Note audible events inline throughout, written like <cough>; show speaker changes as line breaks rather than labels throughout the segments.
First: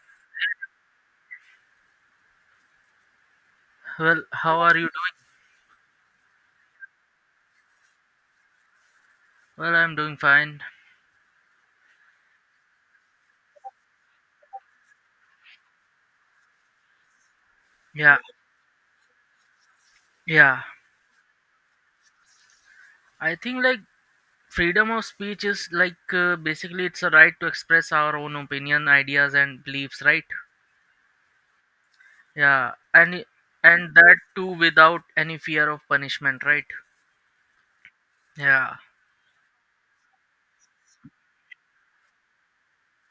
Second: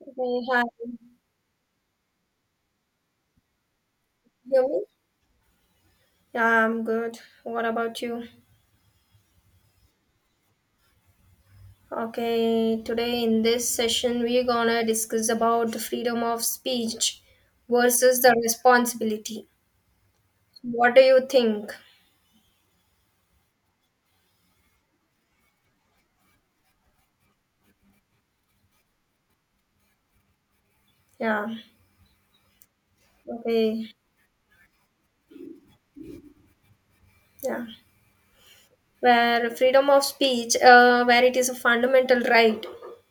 Hey, hi.
Well, how
Hear
are you
me?
doing?
Yeah, I'm good. What about you?
Well, I'm doing fine.
Okay, today in this session we're gonna discuss about the freedom of speech
Yeah,
versus the responsibility.
yeah.
What do you think?
I think freedom of speech is like, basically it's a right to express our own opinion, ideas, and beliefs, right?
Yeah.
Yeah,
Okay.
and that too without any fear of punishment, right?
Yeah.
Yeah,
Where freedom of speech, where it is a fundamental right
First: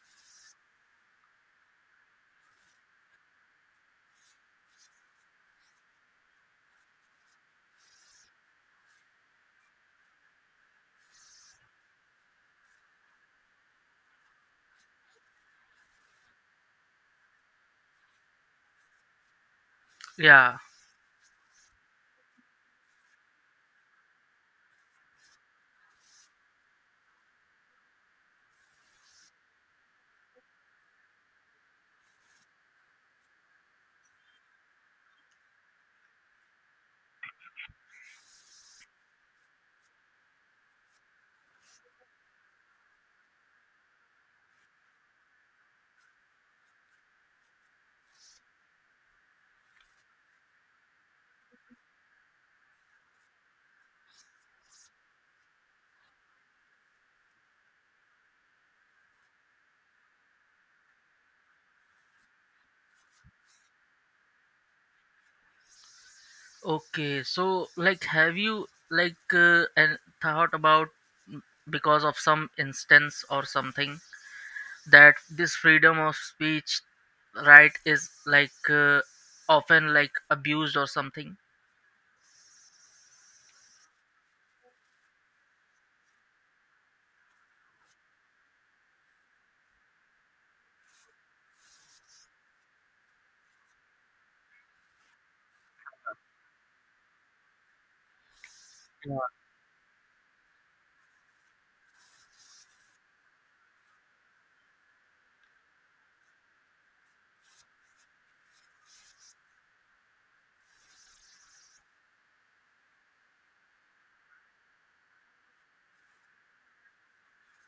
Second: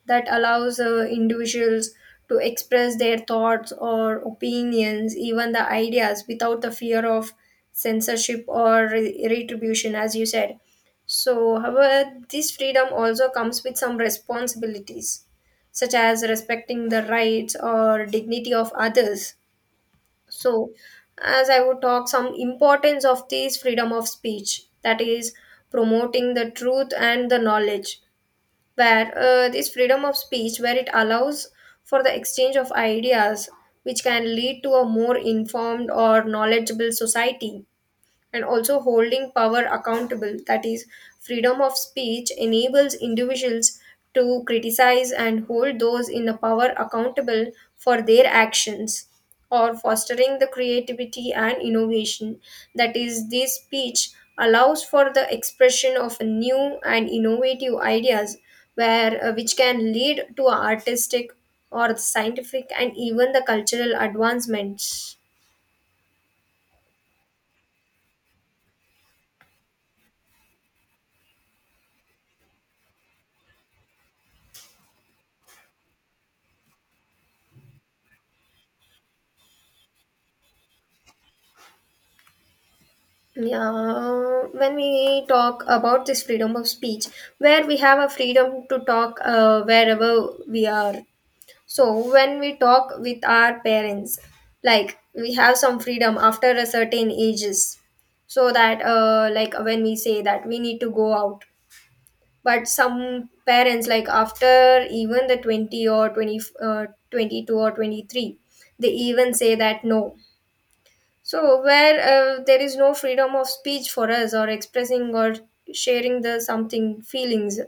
that allows individuals to express their thoughts or opinions, even the ideas, without the fear of censorship or retribution, as you said. So, however, this freedom also comes with some responsibilities, such as respecting the rights or dignity of others. So
yeah.
as I would talk some importance of this freedom of speech, that is promoting the truth and the knowledge, where this freedom of speech where it allows for the exchange of ideas, which can lead to a more informed or knowledgeable society, and also holding power accountable. That is, freedom of speech enables individuals to criticize and hold those in the power accountable for their actions, or fostering the creativity and innovation. That is, this speech allows for the expression of new and innovative ideas, where which can lead to artistic or scientific and even the cultural advancements.
Okay, so like, have you like, and thought about, mm, because of some instance or something? That this freedom of speech, right, is like, often like abused or something?
Yeah, when we talk about this freedom of speech, where we have a freedom to talk wherever we are. So, when we talk with our parents, like we have some freedom after a certain ages, so that
Yeah.
like when we say that we need to go out, but some parents, like after even the 20 or 20, 22 or 23, they even say that no. So, where there is no freedom of speech for us, or expressing or sharing the something feelings,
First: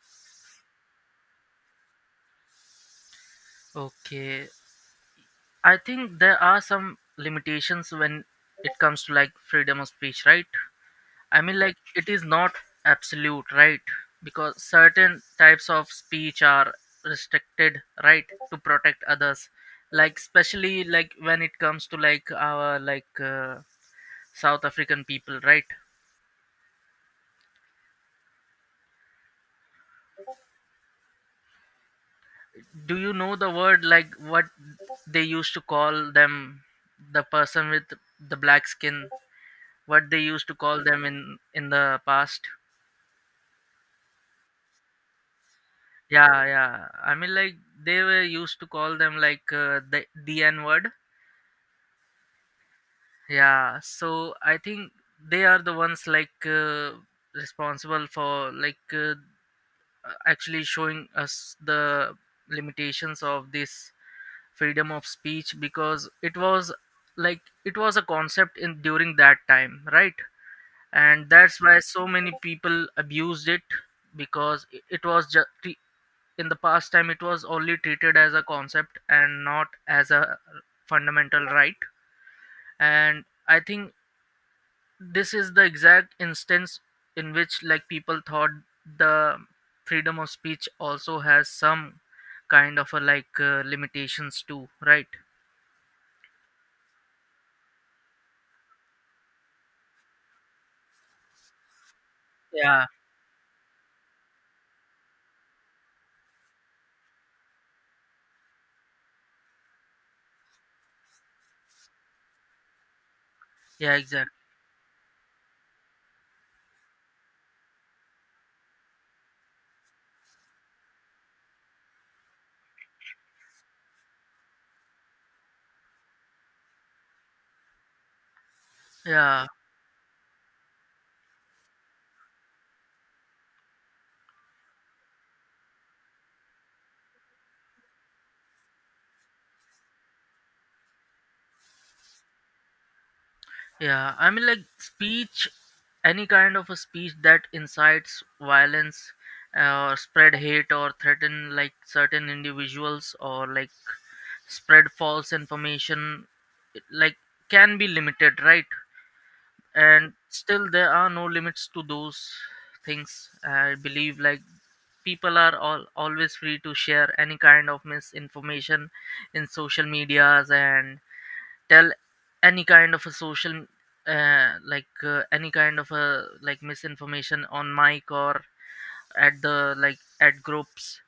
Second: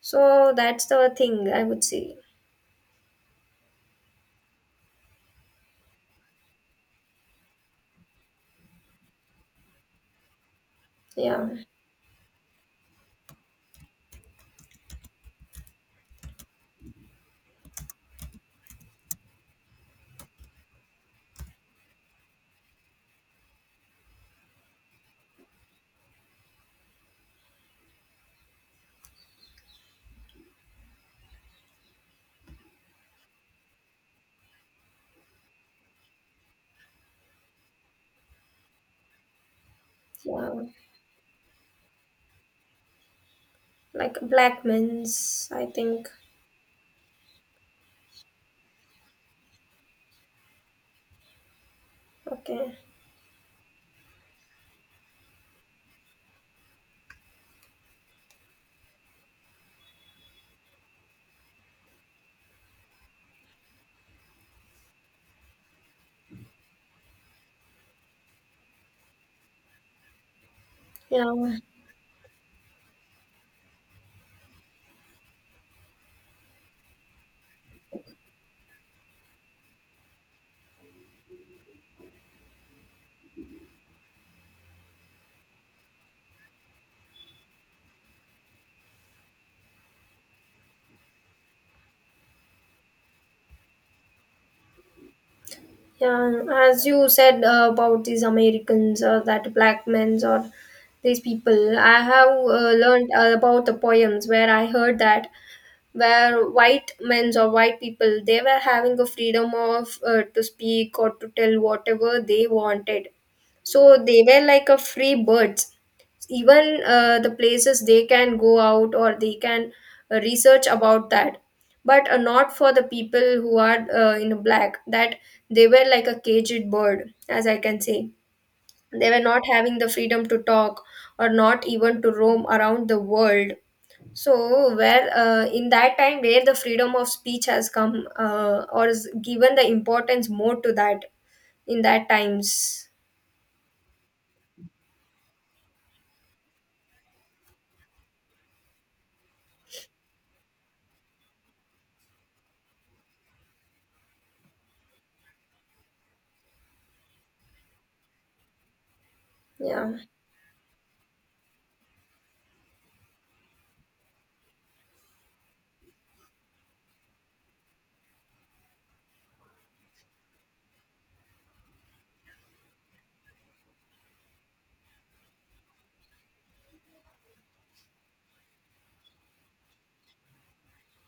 so that's the thing I would say.
Okay, I think there are some limitations when it comes to like freedom of speech, right? I
Yeah,
mean, like it is not absolute right, because certain types of speech are restricted, right, to protect others. Like, especially like when it comes to like our like, South African people, right? Do you know the word like what they used to call them, the person with the black skin, what they used
yeah,
to call them in the past?
like black men's, I think.
Yeah, yeah, I mean like they were used to call them like, the n word.
Okay,
Yeah, so I think they are the ones like, responsible for like, actually showing us the limitations of this freedom of speech, because it was like, it was a concept in during that time, right? And
yeah,
that's why so many people abused it. Because it was just in the past time, it was only treated as a concept and not as a fundamental right. And I think this is the exact instance in which like people thought the freedom of speech also has some kind of a like, limitations too, right?
yeah. As you said about these Americans or that black men's or these people, I have
Yeah,
learned about the poems where I heard that, where white men or white people, they were having a freedom of to speak or to tell whatever they wanted,
yeah,
so they
exactly.
were like a free birds. Even the places they can go out, or they can research about that, but not for the people who are in black, that they were like a caged bird, as I can say. They were not
Yeah,
having the freedom to talk, or not even to roam around the world. So, where in that time, where the freedom of speech has come or is given the importance more to that in that times.
yeah. I mean, like speech, any kind of a speech that incites violence, or spread hate, or threaten like certain individuals, or like spread false information, it, like, can be limited, right?
Yeah,
And still, there are no limits to those things. I believe like people are all always free to share any kind of misinformation in social medias and tell any kind of a social, any kind of a like misinformation on mic or at the like at groups.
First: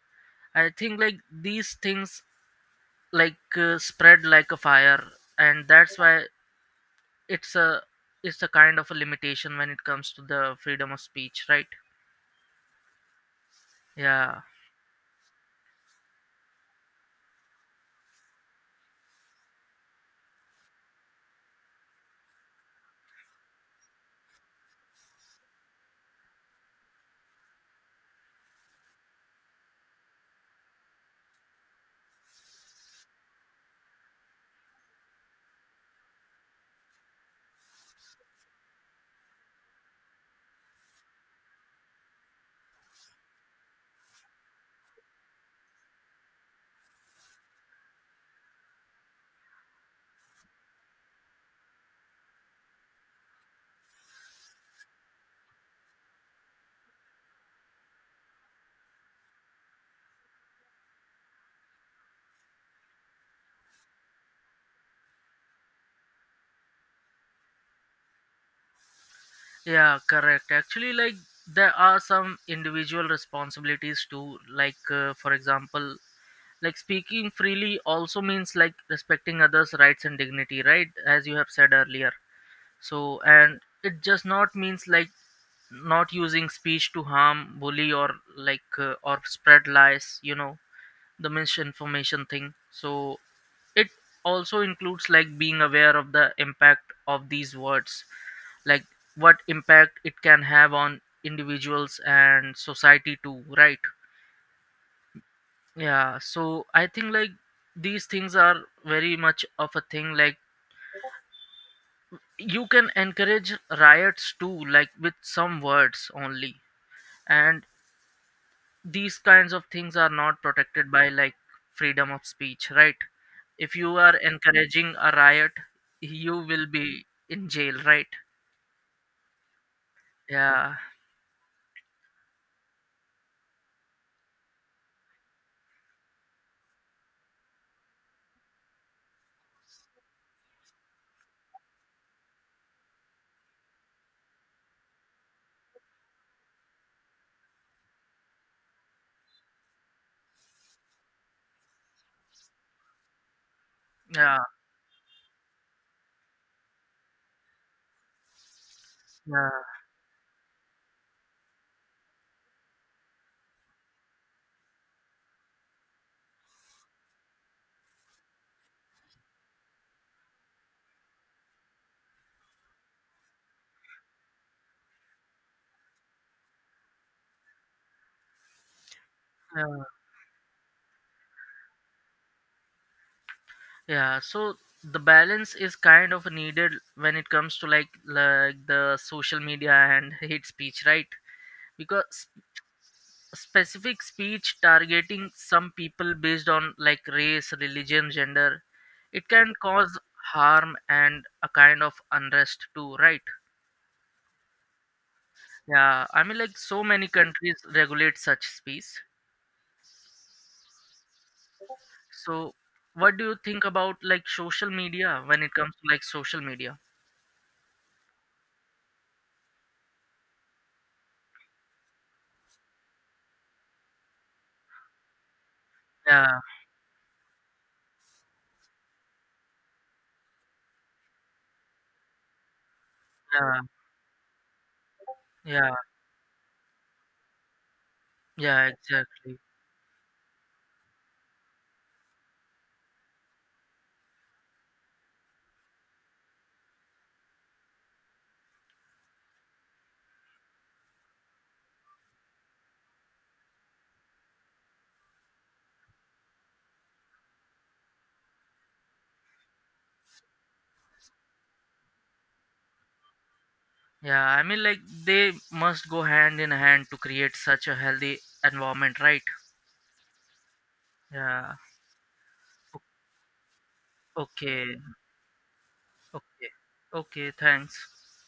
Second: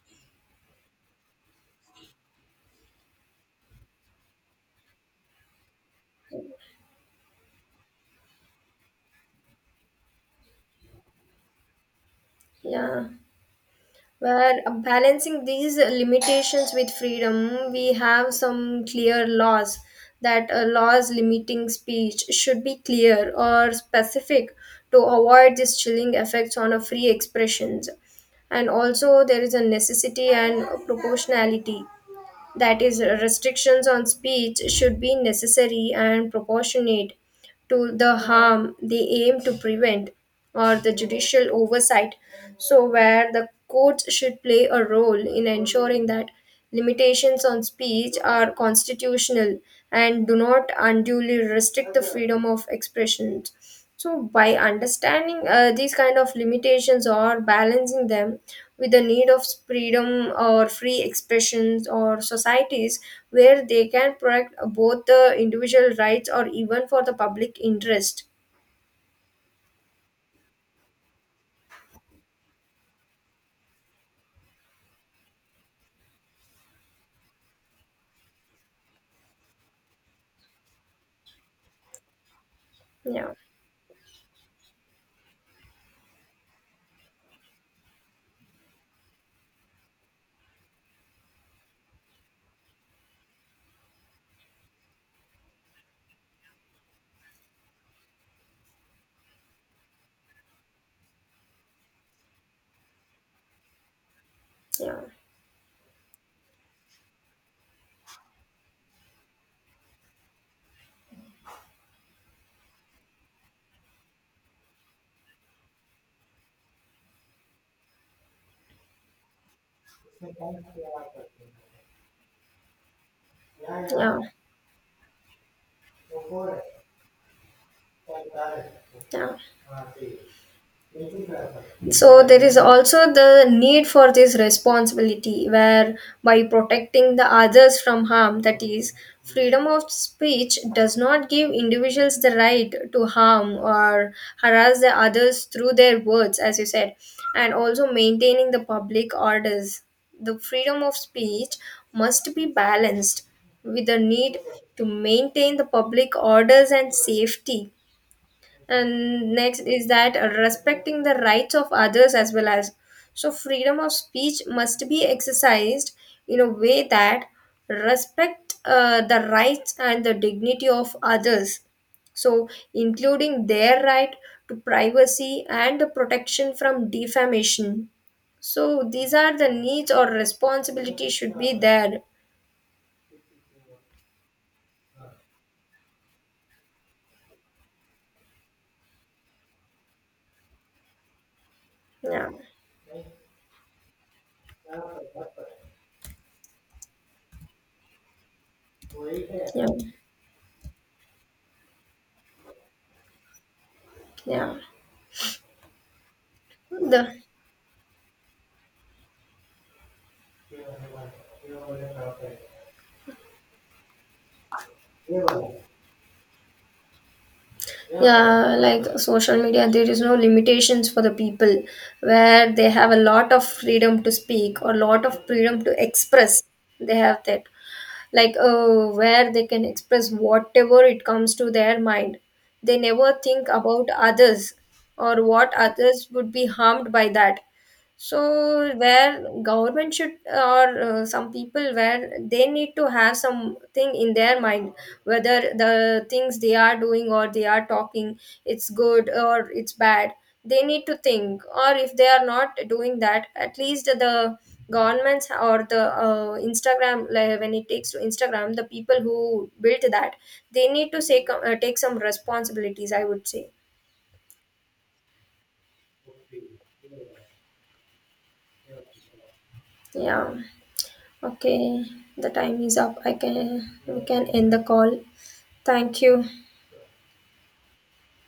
I think like these things like, spread like a fire, and that's why it's a it's a kind of a limitation when it comes to the freedom of speech, right?
yeah.
Yeah,
Where balancing these limitations with freedom, we have some clear laws, that laws limiting speech should be clear or specific to avoid these chilling effects on a free expressions. And also there is a necessity and proportionality, that is, restrictions on speech should be necessary and proportionate to the harm they aim to prevent, or the judicial oversight. So where the courts should play a role in ensuring that limitations on speech are constitutional and do not unduly restrict the freedom of expression. So, by understanding these kind of limitations or balancing them with the need of freedom or free expressions or societies, where they can protect both the individual rights or even for the public interest.
yeah, correct. Actually, like, there are some individual responsibilities too, like, for example, like speaking freely also means like respecting others rights and dignity, right, as you have said earlier. So,
Yeah,
and it just not means like not using speech to harm, bully, or like, or spread lies, the misinformation thing. So it also includes like being aware of the impact of these words, like what impact it can have on individuals and society too, right?
yeah,
Yeah, so I think like these things are very much of a thing. Like you can encourage riots too, like with some words only. And these kinds of things are not protected by like freedom of speech, right? If you are
yeah,
encouraging a riot, you will be in jail, right?
yeah.
Yeah,
So there is also the need for this responsibility, where by protecting the others from harm, that is, freedom of speech does not give individuals the right to harm or harass the others through their words, as you said. And also maintaining the public orders, the freedom of speech must be balanced with the need
yeah,
to maintain the public orders and safety. And
yeah,
next is that respecting the rights of others as well. As so freedom of speech must be exercised in a way that respect the rights and the dignity of others, so including their right to privacy and the protection from defamation. So these are the
yeah.
needs or responsibility should be there.
Yeah. So the balance is kind of needed when it comes to like the social media and <laughs> hate speech, right? Because
Yeah,
specific speech targeting some people based on like race, religion, gender, it can
yeah,
cause harm and a kind of unrest too, right?
yeah,
Yeah, I mean like so many
the,
countries regulate such speech. So what do you think about like social media, when it comes to like social media?
yeah, like social media, there is no limitations for the people where they have a lot of freedom to speak or lot of freedom to
Yeah,
express. They have that, where they can express whatever it comes to their mind. They never think
yeah,
about others, or what
yeah,
others would be harmed by that. So
yeah,
where
exactly.
government should, or some people, where they need to have something in their mind whether the things they are doing or they are talking, it's good or it's bad. They need to think, or if they are not doing that, at least the governments or the Instagram, like when it takes to Instagram, the people who built that, they need to say, take some responsibilities, I would say.
Yeah, I mean like they must go hand in hand to create such a healthy environment, right?
Yeah.
Yeah.
Okay, the time is
O-
up. I can we can end the
Okay.
call. Thank you.
Okay. Okay, thanks.